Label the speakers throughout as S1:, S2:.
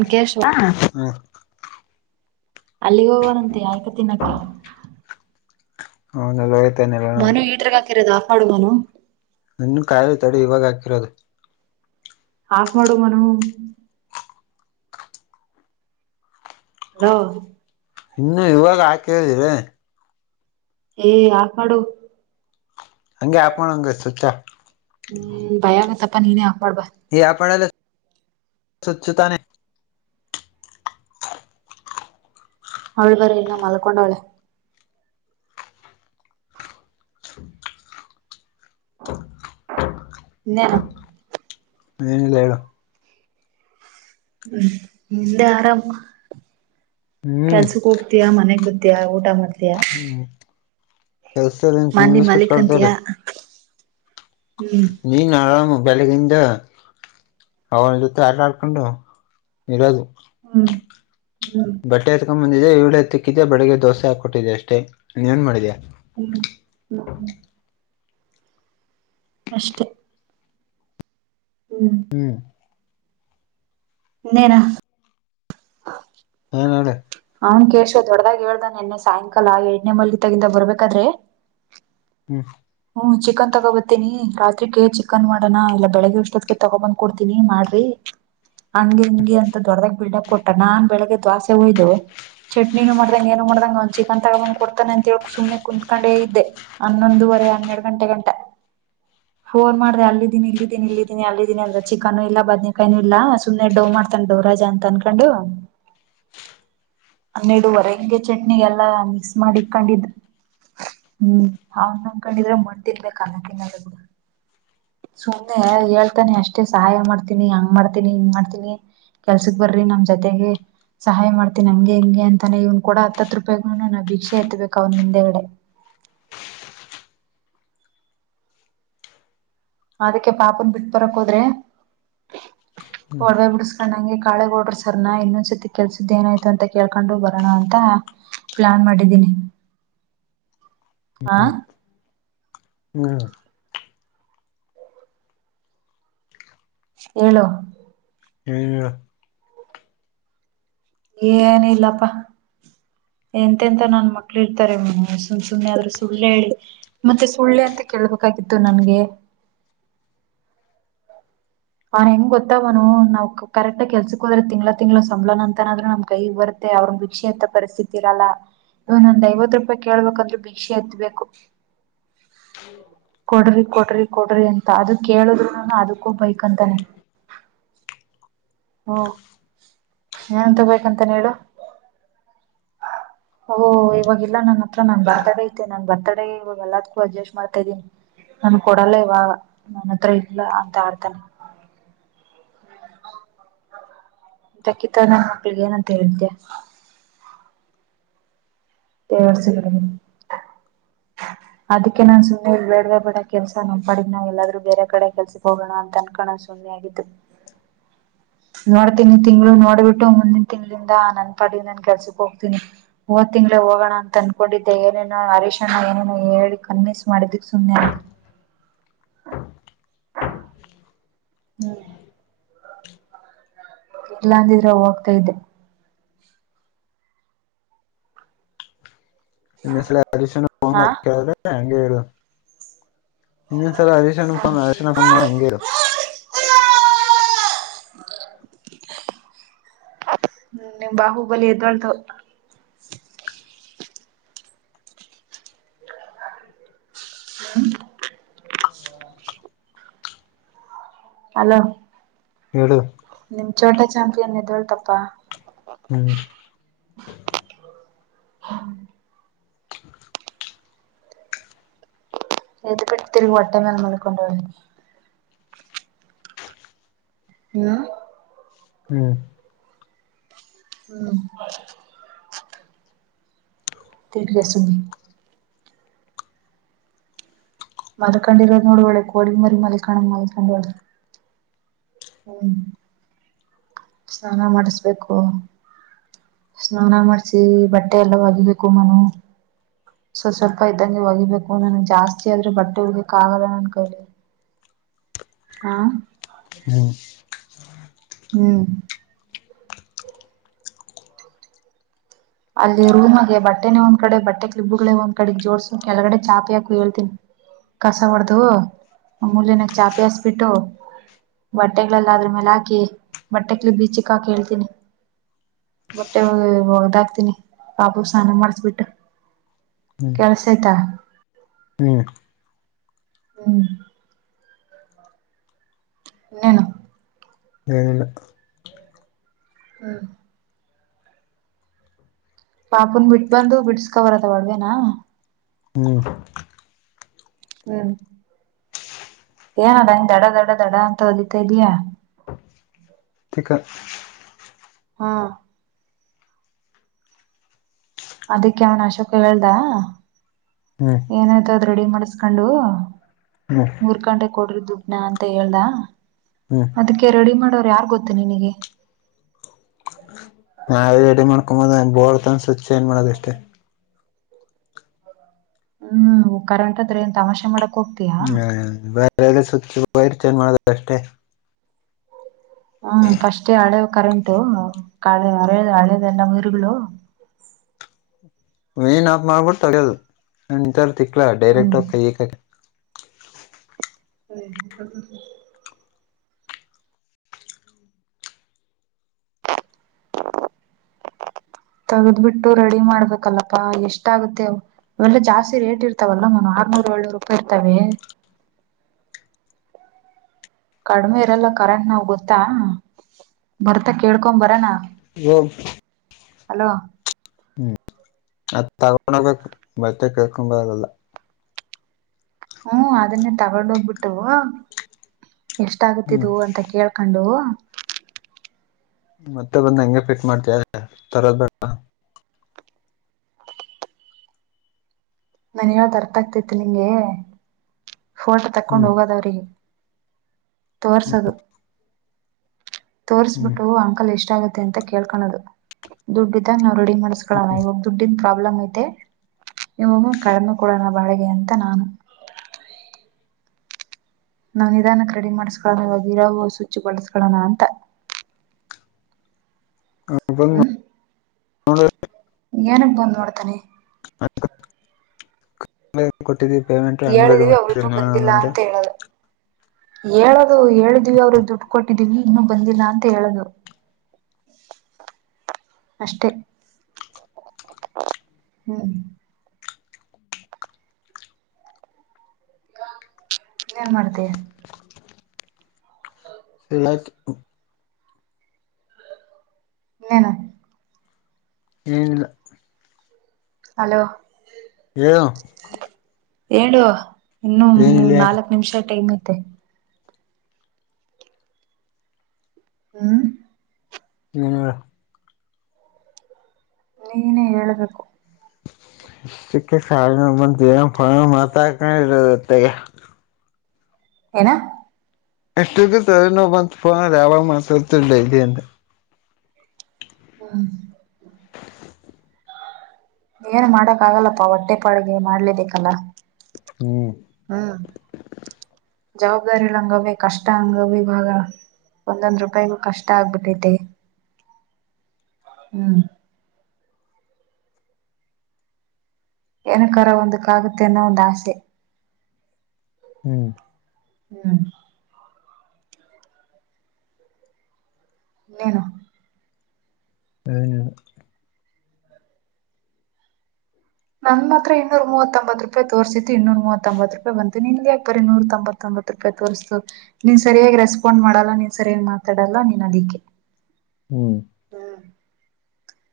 S1: ಮುಕೆೇಶ್
S2: ಹ
S1: ಅಲ್ಲಿ ಹೋಗವಾನಂತೆ ಅಯ್ಕ ತಿನ್ನಾಕ
S2: ಹೌದಲ್ಲ
S1: ಮನ ಈಟ್ರ ಹಕಿರೋದು ಆಫ ಮಾಡು ಮನು.
S2: ಇನ್ನ ಕಾಯಿಲ ತಡೆ ಇವಾಗ ಹಾಕಿರೋದು.
S1: ಆಫ್ ಮಾಡು ಮನು. [unintelligible]
S2: ಇನ್ನು ಇವಾಗ ಹಾಕೇದಿರಿ
S1: ಎ ಆಪ್ ಮಾಡು.
S2: ಹಂಗೆ ಆಪ ಮಾಡು ಅಂಗ ಸಚಾ
S1: ಹ್ಮ ಭಯ ಆಗತ್ತಪ್ಪ ನೀನೇ ಆಪ್ ಮಾಡ್ಬಾ.
S2: ಈ ಆಪ್ ಮಾಧಲ್ಲ ಸ್ವಚ್ಛತಾನ
S1: ಅವ್ಳಿಬರಿ ಇನ್ನ ಮಲ್ಕೊಂಡ ಅವಳೆ. ಇನ್ನೇನು
S2: ಏನಿಲ್ಲ ಹೇಳ.
S1: ಹ್ಮ ನಿಂದ ಆರಾಮ
S2: ಹ್ಮ್
S1: ಕೆಲ್ಸಕ ಹೋ ತ್ತಿಯಾ ಮನೆಗ್ ಬತ್ತಯಾ ಊಟ ಮಾಡ್ತಯಾ.
S2: ಹ
S1: ಮಾಂದಿ ಮಾಲ್ಲಿಕಂತಿಯ
S2: ಕರ್ತವ್ರೆ
S1: ಹ್ಮ
S2: ನೀನ ಆರಾಮ ಬೆಳಗಿಂದ ಅವನ ಜೊತೆ ಆಟ ಆಡ್ಕೊಂಡು ಇರೋದು.
S1: ಹ್ಮ ಹ್ಮ
S2: ಬಟ್ಟೆ ಎತ್ಕೊ ಬಂದಿದ್ದೆ ಏಳು ಹತ್ತಿಕ್ಕಿದ್ದ ಬೆಳಿಗ್ಗೆ ದೋಸೆ ಹಾಕೊಟ್ಟಿದ್ದಿ ಅಷ್ಟೇ ಇನ್ನೇನ ಮಾಡಿದ್ಯಾ.
S1: ಹ್ಮ ಹ್ಮ ಅಷ್ಟೇ ಹ್ಮ
S2: ಹ
S1: ಇನ್ನೇನ [inaudible]
S2: ಎ ನೋಡ
S1: ಅವ್ನ್ ಕೇಶ ದೊಡ್ಡದಾಗ ಹೇಳ್ದಾ ನಿನ್ನೆ ಸಾಯಂಕಾಲ ಏಡ್ನೇ ಮಲ್ಲಿ ದಾಗಿಂದ ಬರ್ಬೇಕಾದ್ರೆ
S2: ಹ್ಮ
S1: ಹ್ಮ ಚಿಕನ್ ತಗೋಬತೀನಿ ರಾತ್ರಿಕ್ಕೆ ಚಿಕನ್ ಮಾಡೋಣ ಇಲ್ಲಾ ಬೆಳಗ್ ಅಷ್ಟೊತ್ತ್ಗೆ ತಗೊ ಬಂದ ಕೋಡ್ತನಿ ಮಾಡ್ರಿ ಹ ಹಂಗೆ ಅಂತ ದೊಡ್ಡದಾಗ ಬಿಲ್ಡಪ್ ಕೋ ಅ ನಾನ್ ಬೆಳಗ್ಗೆ ದೋಸೆ ಹೋಯ್ದು ಚಟ್ನಿನು ಮಾಡ್ದಂಗ ಏನು ಮಾಡ್ದಂಗ ಅವ್ ಚಿಕನ್ ತಗೊಂಡ ಬಂದ ಕೊತಾನೆ ಅಂತ ಹೇಳ ಸುಮ್ನೆ ಕುತ್ಕೊಂಡೇ ಇದ್ದೆ. ಹನ್ನೊಂದುವರೆ ಹನ್ನೆರಡ ಗಂಟೆ ಗಂಟ ಫೋನ್ ಮಾಡ್ರೆ ಅಲ್ಲಿದ್ದಿನಿ ಇಲ್ಲಿದ್ದೀನಿ ಇಲ್ಲಿದ್ದೀನಿ ಅಲ್ಲಿದ್ದೀನಿ ಅಂದ್ರೆ ಚಿಕನ್ನು ಇಲ್ಲ ಬದ್ನೇಕಾಯಿನು ಇಲ್ಲ ಸುಮ್ಮನೆ ಡವ್ ಮಾಡ ತನ್ ಡವ್ ರಾಜಾ ಅಂತ ಅನ್ಕೊಂಡು ಹನ್ನೆರಡುವರೆ ಹಂಗೆ ಚಟ್ನಿಗ್ ಎಲ್ಲಾ ಮಿಕ್ಸ ಮಾಡಿ ಇಕ್ಕಂದಿಡ್ ಹ್ಮ ಅವನ್ ನಂಬ್ಕೊಂಡ್ ಇದ್ರೆ ಮಣ್ತಿನ್ಬೇಕು ಅನ್ನ ತಿನ್ನಲ್ಲ ಬಿಡು. ಸುಮ್ನೆ ಹೇಳ್ತಾನೆ ಅಷ್ಟೇ ಸಹಾಯ ಮಾಡ್ತೀನಿ ಹಂಗ್ ಮಾಡ್ತೀನಿ ಹಿಂಗ್ ಮಾಡ್ತೀನಿ ಕೆಲ್ಸಕ್ ಬರ್ರಿ ನಮ್ ಜೊತೆಗೆ ಸಹಾಯ ಮಾಡ್ತೀನಿ ಹಂಗೆ ಹಿಂಗೆ ಅಂತಾನೆ ಇವ್ನ ಕೊಡೊ ಹತ್ ಹತ್ ರೂಪಾಯಿಗು ನಾನ ಭೀಕ್ಷೆ ಎತ್ತಬೇಕು ಅವ್ನ ಮುಂದೆಗಡೆ. ಅದಕ್ಕೆ ಪಾಪನ್ ಬಿಟ್ ಬರಕ್ ಹೋದ್ರೆ?
S2: ಹ್ಮ್
S1: ಒಡ್ವೆ ಬಿಡಸ್ಕೊಂಡ್ ಅಂಗೆ ಕಾಳೆ ಗೌಡ್ರು ಸರ್ನ ಇನ್ನೊಸರ್ತಿ ಕೆಲ್ಸದ್ ಏನಾಯ್ತು ಅಂತ ಕೇಳ್ಕೊಂಡು ಬರೋಣ ಅಂತ ಪ್ಲಾನ್ ಮಾಡಿದ್ದೀನಿ. ಹ
S2: [unintelligible]
S1: ಹೇಳು?
S2: ನೀನ್ ಹೇಳು?
S1: ಏನು ಇಲ್ಲಪ್ಪಾ. ಎಂತೆಂತ ನನ್ ಮಕ್ಳ ಇರ್ತಾರೆ [unintelligible] ಸುಮ್ ಸುಮ್ನೆ ಆದ್ರೂ ಸುಳ್ ಹೇಳಿ ಮತ್ತೆ ಸುಳ್ ಎಂತಕ್ ಹೇಳ್ಬೇಕಾಗಿತ್ತು ನನ್ಗೆ? ಅವ ಹೆಂಗ್ ಗೊತ್ತಾವನು ನಾವ್ಕ ಕರೆಕ್ಟ ಕೆಲ್ಸಕ್ ಹೋದ್ರೆ ತಿಂಗ್ಳ ತಿಂಗ್ಳ ಸಂಬಳನ ಅಂತನಾದ್ರೂ ನಮ್ ಕೈಗೆ ಬರುತ್ತೆ ಅವ್ರ್ನ ಭಿಕ್ಷೆ ಎತ್ತ ಪರಿಸ್ಥಿತಿ ಇರಲ್ಲ. ಇವ್ನ ಒಂದ್ ಐವತ್ತು ರೂಪಾಯಿ ಕೇಳ್ಬೇಕಂದ್ರೆ ಭಿಕ್ಷೆ ಎತ್ಬೇಕು. ಕೊಡ್ರಿ ಕೊಡ್ರಿ ಕೊಡ್ರಿ ಅಂತ ಅದು ಕೇಳುದ್ರುನು ಅದಕ್ಕೂ ಬೈಕಂತಾನೆ. ಹ್ಮ ಏನಂತ ಬೈಕೊಂತಾನೆ ಹೇಳು? ಓಹೊ ಇವಾಗಿಲ್ಲ ನನ್ನ ಹತ್ರ ನನ್ ಬರ್ತಡೆ ಐತೆ ನನ್ ಬರ್ತಡೆಗೆ ಇವಾಗ ಎಲ್ಲದಕ್ಕೂ ಅಡ್ಜಸ್ಟ ಮಾಡ್ತ ಇದೀನಿ. ನನ್ ಕೊಡಲ್ಲ ಇವಾಗ ನನ್ನ ಹತ್ರ ಇಲ್ಲ ಅಂತ ಆಡ್ತಾನೆ. [unintelligible] ನನ್ ಮಕ್ಳಿಗೆ ಏನಂತ ಹೇಳಿದ್ದೆ? [unintelligible] ಅದಕ್ಕೆ ನಾನ್ ಸುಮ್ನೆ ಬೇಡ್ವೇ ಬೇಡ ಈ ಕೆಲ್ಸ ನಮ್ ಪಾಡಿಗ್ ನಾವ್ ಎಲ್ಲಾದ್ರೂ ಬೇರೆ ಕಡೆ ಕೆಲ್ಸಕ್ ಹೋಗೋಣ ಅಂತ ಅನ್ಕೋಣ [unintelligible] [unintelligible] ಆಗಿದ್ದು. ನೋಡ್ತೀನಿ ಈ ತಿಂಗಳು ನೋಡ್ಬಿಟ್ಟು ಮುಂದಿನ ತಿಂಗಳಿಂದ ನನ್ ಪಾಡಿಗ್ ನಾನ್ ಕೆಲ್ಸಕ್ ಹೋಗ್ತೀನಿ. ಹೋದ್ ತಿಂಗ್ಳೆ ಹೋಗೋಣ ಅಂತ ಅನ್ಕೊಂಡಿದ್ದೆ ಏನೇನೋ ಹರೀಶಣ್ಣ ಏನೇನೋ ಹೇಳಿ ಕನ್ವೀನ್ಸ ಮಾಡಿದಕ್ ಸುಮ್ನೆ ಆದೆ. ಹ್ಮ ಇಲ್ಲಾ ಅಂದಿದ್ರೆ ಹೋಗ್ತಾ ಇದ್ದೆ.
S2: [unintelligible] ಇನ್ನೊಂದಲ ಹರೀಶಣ್ಣನ್ ಫೋನ್
S1: ಹಾ
S2: ಹರೀಶಣ್ಣ ಫೋನ್ ಮಾಡಿದ್ರೆ ಹಂಗೆ
S1: ಹ್ಮ್
S2: ಹೇಳು.
S1: [inaudible] ಹ್ಮ ನಿಮ್ ಬಾಹುಬಲಿ ಏದೋಳ್ತು. [unintelligible]
S2: [inaudible]
S1: ಹಲೋ
S2: ಹೇಳು?
S1: ನಿಮ್ ಚೋಟ ಚಾಂಪಿಯನ್ ಎದೋಳ್ತಪ್ಪಾ.
S2: ಹ್ಮ
S1: ಹ್ಮ
S2: [inaudible]
S1: ಎದ್ಬಿಟ್ ತಿಂದ್ ಹೊಟ್ಟೆ ಮೇಲೆ ಮಲ್ಕೊಂಡವ್ನೆ. ಹ್ಮ
S2: ಹ್ಮ್,
S1: ಹ್ಮ, ೇಗ್ರೆ ಸಿ [unintelligible] ಮಲ್ಕೋಂಡಿರದು ನೋಡು ಒಳ್ಳೆ ಕೋಳಿ ಮರಿ ಮಲ್ಕೋಡಂಗೆ ಮಲ್ಕೋಂಡವ್ಳೆ. ಹ್ಮ್ ಸ್ನಾನ ಮಾಡಿಸ್ಬೇಕು. ಸ್ನಾನ ಮಾಡ್ಸಿ ಬಟ್ಟೆ ಎಲ್ಲಾ ಹೋಗಿಬೇಕು ಮನು. ಸ್ವಲ್ಪ ಸ್ವಲ್ಪ ಇದ್ದಾಗೆ ಹೋಗಿಬೇಕು ನನಗೆ ಜಾಸ್ತಿ ಅಂದ್ರೆ ಬಟ್ಟೆ ಹೋಗ್ಯಾಕ ಆಗಲ್ಲ ನನ್ ಕೈಯಲ್ಲಿ. ಹಾ
S2: ಹ್ಮ್
S1: ಹ್ಮ್ ಅಲ್ಲಿ ರೂಮಲ್ಲಿ ಬಟ್ಟೆನೇ ಒಂದು ಕಡೆ ಬಟ್ಟೆ ಕ್ಲಿಪ್ಗಳು ಒಂದ್ ಕಡೆ ಹಾಕಿ ಜೋಡಿಸು ಕೆಳಗಡೆ ಚಾಪೆ ಹಾಕು ಹೇಳ್ತೀನಿ. ಕಸ ಹೊಡ್ದು ಮೂಲೆಯಲ್ಲಿ ಚಾಪೆ ಹಸ್ಬಿಟ್ಟು. ಬಟ್ಟೆಗಳೆಲ್ಲ ಅದ್ರ ಮೇಲೆ ಹಾಕಿ ಬಟ್ಟೆಕ್ ಬೀಚಕ್ ಹಾಕಿ ಹೇಳ್ತೀನಿ [unintelligible] ಮತ್ತೆ ಒದಾಗ [inaudible] ಪಾಪುಗೆ ಸ್ನಾನ ಮಾಡಿಸ್ಬಿಟ್ಟು,
S2: ಹ್ಮ್
S1: ಕೆಲಸ ಆಯ್ತಾ.
S2: ಹ್ಮ್
S1: ಹ್ಮ್ ಇನ್ನೇನು,
S2: ಏನಿಲ್ಲಾ,
S1: ಹ್ಮ್ ಪಾಪುನ ಬಿಟ್ಟು ಬಂದು ಬಿಡಸ್ಕೋಂಡುಬರದ ಒಡ್ವೆೇನಾ.
S2: ಹ್ಮ್
S1: ಹ್ಮ್ ಏನದು ದಡ ದಡ ದಡ ಅಂತ ಅಲಿತಾ ಇದಿಯಾ.
S2: ತಿಕ್ಕ
S1: ಹಾ ಅದಕ್ಕೆ ಅವನ್ ಅಶೋಕ್ ಹೇಳ್ದ.
S2: ಹ್ಮ್
S1: ಏನಾಯ್ತೋ ಅದು ರೆಡಿ ಮಾಡಿಸ್ಕೊಂಡು,
S2: ಹ್ಮ
S1: ಮುರ್ಕೊಂಡೆ ಕೊಡ್ರಿ ದುಡ್ನ ಅಂತ ಹೇಳ್ದ.
S2: ಹ್ಮ್
S1: ಅದಕ್ಕೆ ರೆಡಿ ಮಾಡೋರು ಯಾರು ಗೊತ್ತ ನಿನಗೆ,
S2: ನಾವ ರೆಡಿ ಮಾಡ್ಕೊಂಬೋದ ಬೋರ್ತ ಅನ್ ಸ್ವಚ್ ಏಜ್ ಮಾಡೋದ ಅಷ್ಟೇ [unintelligible]
S1: ಹ್ಮ್ ಕರೆಂಟ್ ಆದ್ರೆ ಏನ್ ತಮಾಷೆ ಮಾಡಕ್ ಹೋಗ್ತಿಯಾ.
S2: ಹ್ಮ ಬೇರೆಲ್ಲಾ ಸ್ವಿಚ್ ವೈರ್ ಚೆಂಜ್ ಮಾಡೋದು ಅಷ್ಟೇ.
S1: ಹ್ಮ್ ಫಸ್ಟೇ ಹಳೆವು ಕರೆಂಟು ಹಳೆ ಹಳ ಹಳೆದೆಲ್ಲ ವೈರ್ ಗಳು.
S2: ಮೇನ್ ಆಫ್ ಮಾಡಿ ತಡೆಯೋದು ನಾನೇನು ನಿಂತರೆ ತಿಕ್ಲಾ ಅಲ್ಲಾ ಡೈರೆಕ್ಟ್
S1: ಹ್ಮ್
S2: ಹೋಗಿ ಕೈ ಇಕ್ಕಕ್ಕೆ.
S1: ಹ್ಮ್ [inaudible] ತಗದ್ ಬಿಟ್ಟು ರೆಡಿ ಮಾಡ್ಬೇಕಲ್ಲಪ್ಪಾ ಎಷ್ಟು ಆಗುತ್ತೆ. ಇವೆಲ್ಲಾ ಜಾಸ್ತಿ ರೇಟ್ ಇರ್ತಾವಲ್ಲ ಮನು ಆರ್ನೂರು ಏಳ್ನೂರು ರೂಪಾಯಿ ಇರ್ತವೆ. ಕಡಿಮೆ ಇರಲ್ಲ ಕರೆಂಟ್ ನಾವು ಗೊತ್ತಾ ಬರ್ತ ಕೇಳ್ಕೊಂಡು ಬರೋಣ.
S2: ಹ [unintelligible]
S1: ಹಲೋ
S2: ಹ್ಮ್ ಅದ ತಗೊಂಡ್ ಹೋಗ್ಬೇಕು ಬತ್ತೆ ಕೇಳ್ಕೊ ಬರದಲ್ಲ.
S1: ಹ್ಮ ಅದನ್ನೇ ತಗೊಂಡೋಗ್ಬಿಟ್ಟು.
S2: ಹ್ಮ್
S1: ಎಷ್ಟಾಗುತ್ತಿದ್ದು ಅಂತ ಕೇಳ್ಕೊಂಡು.
S2: ಮತ್ತೆ ಬಂದ ಹಂಗೆ ಪಿಟ್ ಮಾಡ್ತ ತರೋದ ಬೇಡ.
S1: ನಾನ ಹೇಳದು ಅರ್ಥ ಆಗ್ತತಿ ನಿಂಗೆ ಫೋಟೋ ತಕೊಂಡ್
S2: ಹ್ಮ್
S1: ಹೋಗೋದವ್ರಿಗೆ. ತೋಸದು [inaudible] ತೋರಿಸ್ಬಿಟ್ಟು ಅಂಕಲ್ ಎಷ್ಟಗುತ್ತೆ. ಅಂತ ಕೇಳ್ಕಳೋದು ದುಡ್ಡಿದಾಗ ನಾವು ರೆಡಿ ಮಾಡಸ್ಕೊಳ [inaudible] ನಬ್ ದುಡ್ಡಿನ ಪ್ರಾಬ್ಲಮ್ ಐತೆ ನಿಮ್ಮೊಮ್ಮ ಕಡಿಮೆ ಕೂಡೋಣ ಬಾಡಿಗೆ ಅಂತ ನಾನು. ನಾನು ನಿಧಾನ ಕ ರೆಡಿ ಮಾಡ್ಸ್ಕೊಳ್ಳೋಣ ಇವಾಗ ಇರೋ ಸುಚ್ಛಬಳಿಸ್ಕೊಳ್ಳೋಣ ಅಂತ.
S2: ಹೌ [inaudible]
S1: ಹ್ಮ್ ಏನಕ್ ಬಂದ್ ನೋಡ್ತಾನೆ.
S2: ಹ [inaudible] [inaudible] ಕೊಟ್ಟಿದ್ದೀವಿ ಪೇಮೆಂಟ್. ಹಂಡ್ರೆಡ್
S1: ಹೇಳಿದಿವಿ ಅವ್ರಿನ್ನೂ ಬಂದಿಲ್ಲ ಅಂತ ಹೇಳದು. ಹೇಳದು ಹೇಳಿದ್ವಿ ಅವರು ದುಡ್ಡು ಕೊಟ್ಟಿದೀವಿ ಇನ್ನು ಬಂದಿಲ್ಲ ಅಂತ ಹೇಳದು. ಹ [inaudible] [inaudible] ಅಷ್ಟೇ ಹ್ಮ್ [inaudible] [inaudible] ಏನ್ ಮಾಡ್ತಯ. ಹ್ಮ [inaudible]
S2: ಹೇಳಳಕ್ [inaudible]
S1: ಇನಾ [inaudible]
S2: ಏನಿಲ್ಲ
S1: ಹಲೋ [inaudible]
S2: ಯ [inaudible]
S1: ಏ ಏಳು ಇನ್ನು
S2: ಏನಿಲ್ಲ ಹೇಳು
S1: ನಾಲ್ಕ್ ನಿಮಿಷ ಟೈಮ್ ಐತೆ. ಹ್ಮ್
S2: ಇ [inaudible]
S1: ನೀನೇ ಹೇಳ್ಬೇಕು.
S2: ಇಷ್ಟಕ್ಕೆ ಸ [inaudible] ಬಂದ ಜೇವ ಪ ಮಾತಾಡ್ಕೊಂಡ ಇರದ ಹೊತ್ತಗ [inaudible]
S1: ಏನ [inaudible]
S2: ಎಷ್ಟಕ್ಕ ತಲೆ ನೋವು ಬಂದುಫೋನ್ ಯಾವ [inaudible] ಮನಸತಿಲ್ಲ ಇಲ್ಲಿ ಅ [inaudible]
S1: ಹ್ಮ [inaudible] ಏನ್ ಮಾಡಕ್ ಆಗಲ್ಲಪ್ಪ ಹೊಟ್ಟೆ ಪಾಡಿಗೆ ಮಾಡ್ಲೆಬೇಕಲ್ಲ.
S2: ಹ್ಮ [inaudible]
S1: ಹ್ಮ್ [inaudible] ಜವಾಬ್ದಾರಿಲ್ಲ ಹಂಗವ ಕಷ್ಟ ಹಂಗವ ಇವಾಗ [inaudible] ಒಂದೊಂದ್ ರೂಪಾಯಿಗೆ ಕಷ್ಟ ಆಗ್ಬಿಟ್ಟೈತಿ. ಹ್ಮ್ [inaudible] ಏನಕರ ಒಂದಕ್ಕಾಗುತ್ತೆ ಅನ್ನೋ ಒಂದು ಆಸೆ.
S2: ಹ್ಮ್ [inaudible]
S1: ಹ್ಮ್ [inaudible] ಇನ್ನೇನು
S2: ಏನ್ ಇಲ್ಲ
S1: ನನ್ ಮಾತ್ರ ಇನ್ನೂಮೂವತ್ತೊತ್ ರೂಪಾಯ ತೋರಿಸಿದ್ದು ಇನ್ನೂ ಮೂವತ್ತಂಬತ್ ರೂಪಾಯ ಬು ನಿನ್ ಯಾಕ್ ಬರಿ ಇೂ ತೊಂಬ ತ್ತೊಂಬತ್ ರೂಪಾಯಿ ತೋರ್ಸ್ತು ನೀನ್ ಸರಿಯಾಗಿ ರೆಸ್ಪಾಂಡ್ ಮಾಡಲ್ಲ ನೀನ್ ಸರಿಯಾಗಿ ಮಾತಾಡಲ್ಲ ನೀನ್ ಅದಿಕ್ಕೆ.
S2: ಹ್ಮ್ [inaudible]
S1: ಹ್ಮ್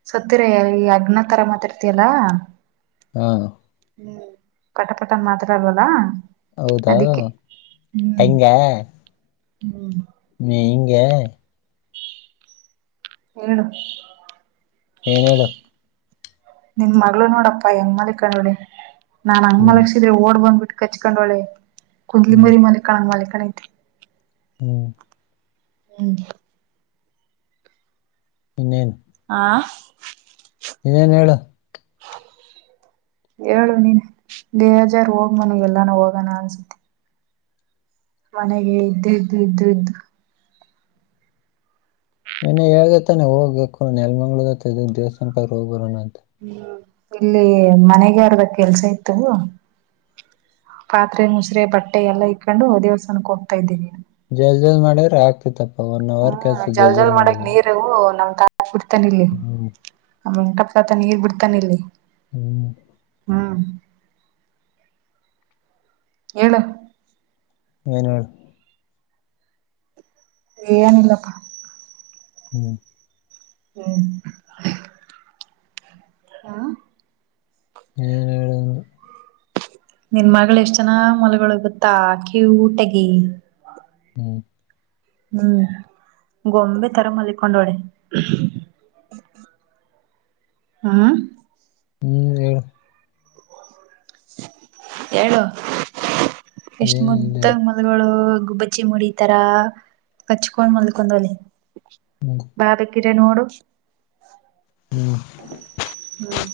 S1: ಸತ್ತರ ಈ ಅಗ್ನ ತರ ಮಾತಡತಿ ಅಲ್ಲ
S2: ಹಾ
S1: ಹ್ಮ್ ಪಟಪಟ ಮಾತಾಡಲ್ಲ ಅಲ್ವಾ
S2: ಹೌದಾ
S1: ಅದಿಕ್ಕೆ ಹ್ಮ್ ಹ್ಮ್
S2: ನೀ ಹಿಂಗೆ
S1: ಹೇಳು
S2: ಹೇಳು
S1: ನಿನ್ ಮಗಳು ನೋಡಪ್ಪಾ ಹೆಂಗ್ ಮಲ್ಕೊಂಡವ್ಳೆ ನಾನ್ ಹಂಗ
S2: ಹ್ಮ್
S1: ಮಲಗಿಸಿದ್ರೆ ಓಡ್ ಬಂದ್ಬಿಟ್ಟು ಕಚ್ಕೊಂಡೋಳೆ ಕುಡ್ಲಿ
S2: ಹ್ಮ್
S1: ಬರಿ ಮಾಲಿಕಾಣ ಮಾಲಕಾಣ ಇತಿ
S2: ಹ್ಮ್
S1: ಹ್ಮ್
S2: ಇನ್ನೇನ್
S1: ಆ
S2: ಏನ್ ಹೇಳ
S1: ಹೇಳು ನೀನ್ ಬೇಜಾರ್ ಹೋಗ ನನಗ ಎಲ್ಲಾನ ಹೋಗೋಣ ಅನ್ಸುತ್ತೆ ಮನೆಗೆ ಇದ್ದು ಇದ್ದು ಇದ್ದು ಇದ್ದು
S2: ನಿನ್ನೆ ಹೇಳ್ದತಾನೆ ಹೋಗ್ಬೇಕು ನೆಲ್ಮಂಗಳೂರ್ ದೇವಸ್ಸಾನಕ ಹೋಗ್ ಬರೋಣ ಅಂತ
S1: ಹ್ಮ ಇಲ್ಲಿ ಮನೆಗಾರದ ಕೆಲ್ಸ ಇತ್ತು ಪಾತ್ರೆ ಮುಸುರೆ ಬಟ್ಟೆ ಎಲ್ಲ ಇಕ್ಕೊಂಡು ದೇವಸ್ಥಾನಕ್ಕೆ ಹೋಗ್ತಾ ಇದ್ದೀನ
S2: ಜಲ್ದಿ ಜಲ್ದಿ ಮಾಡಿದ್ರೆ ಆಗ್ತಿತ್ತಪ್ಪ ಒನ್ ಅವರ್ ಕೆಲ್ಸ
S1: ಹ್ಮ್ ಜಲ್
S2: ಜಲ್ದಿ
S1: ಜಲ್
S2: ಜಲ್ದಿ
S1: ಮಾಡಕ್
S2: ಮಾಡಿದರ
S1: ನೀರು ನಮ್ ತಾತ ಬಿಡ್ತಾನ ಇಲ್ಲಿ ನಮ್ಮ ವೆಂಕಟಪ್ಪ ತಾತ ನೀರ್ ಬಿಡ್ತಾನ ಇಲ್ಲಿ
S2: ಹ್ಮ್
S1: ಹ್ಮ್ ಹೇಳು
S2: ಏನು
S1: ಏನಿಲ್ಲಪ್ಪ
S2: ಹ್ಮ್
S1: ಹ್ಮ್ ಹ್ಮ
S2: ಹ್ಮ್
S1: ನಿನ್ ಮಗಳ ಎಷ್ಟ್ ಚೆನ್ನಾಗ ಮಲ್ಗೊಳೆ ಗೊತ್ತ ಕ್ಯೂಟ್ ಆಗಿ
S2: ಹ್ಮ್
S1: ಹ್ಮ್ ಗೊಂಬೆ ತರ ಮಲಕೊಂಡೋಳೆ ಹ್ಮ
S2: ಹ್ಮ್ ಹೇಳ
S1: ಹೇಳು ಎಷ್ಟ
S2: ಏನಿಲ್ಲ
S1: ಮುದ್ದ ಮಲ್ಗಳು ಗುಬ್ಬಚ್ಚಿ ಮರಿ ತರ ಹಚ್ಕೊಂಡ್ ಮಲ್ಕೊಂಡಲಿ
S2: ಹ್ಮ್
S1: ಬಾ ಬೇಕಾರೆ ನೋಡು
S2: ಹ್ಮ್
S1: ಹ್ಮ್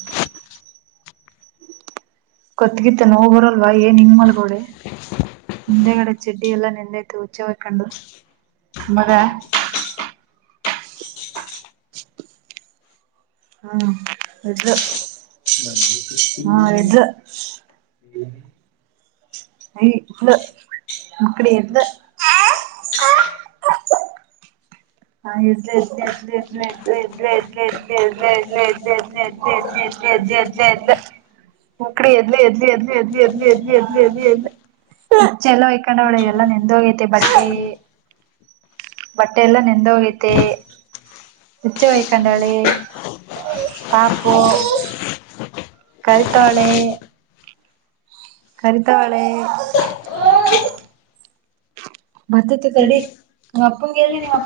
S1: ಕತ್ಗಿತ್ತ ನೋವು ಬರಲ್ವ ಏನ್ ಹಿಂಗ್ ಮಲ್ಗೊಳೆ ಹಿಂದೆಗಡೆ ಚಡ್ಡಿ ಎಲ್ಲಾ ನೆಂದತು ಹುಚ್ಚೆ ಹ್ಕೊಂಡು ಮಗ ಹ್ಮ ಇದು ಹ್ಮ ಇದು ತಂಗಿ ಎದ್ಲು ಹಾ ಎದ್ಲ ಎದ್ಲ ಎದ್ಲ
S2: ಹ್ಮ
S1: ಮುಕ್ಡಿ ಎದ್ಲ ಎದ್ಲ ಎದ್ಲ ಎದ್ಲ ಎದ್ಲ ಎದ್ಲ ಎದ್ಲ ಎದ್ಲ ಎದ್ಲ. ಚೆಲ್ಲೋ ಹಯ್ಕೊಂಡ ಅವಳ ಎಲ್ಲಾ ನೆಂದೋಗೈತೆ ಬಟ್ಟಿ. ಬಟ್ಟೆ ಎಲ್ಲಾ ನೆಂದೋಗೈತೆ ಹುಚ್ಛೆ ಹಯ್ಕೊಂಡೊಳೆ. ಪಾಪು. ಕರಿತೌಳೆ. ಕರಿತೌಳೆ.
S2: ಹ್ಮ
S1: ಬರ್ತ್ತೈತೆ ತಡಿ ನಮ್ಮ್ ಅಪ್ಪನ್ಗೆ ಹೇಳಿನಿ ನಿಮ್ಮ ಅಪ್ಪ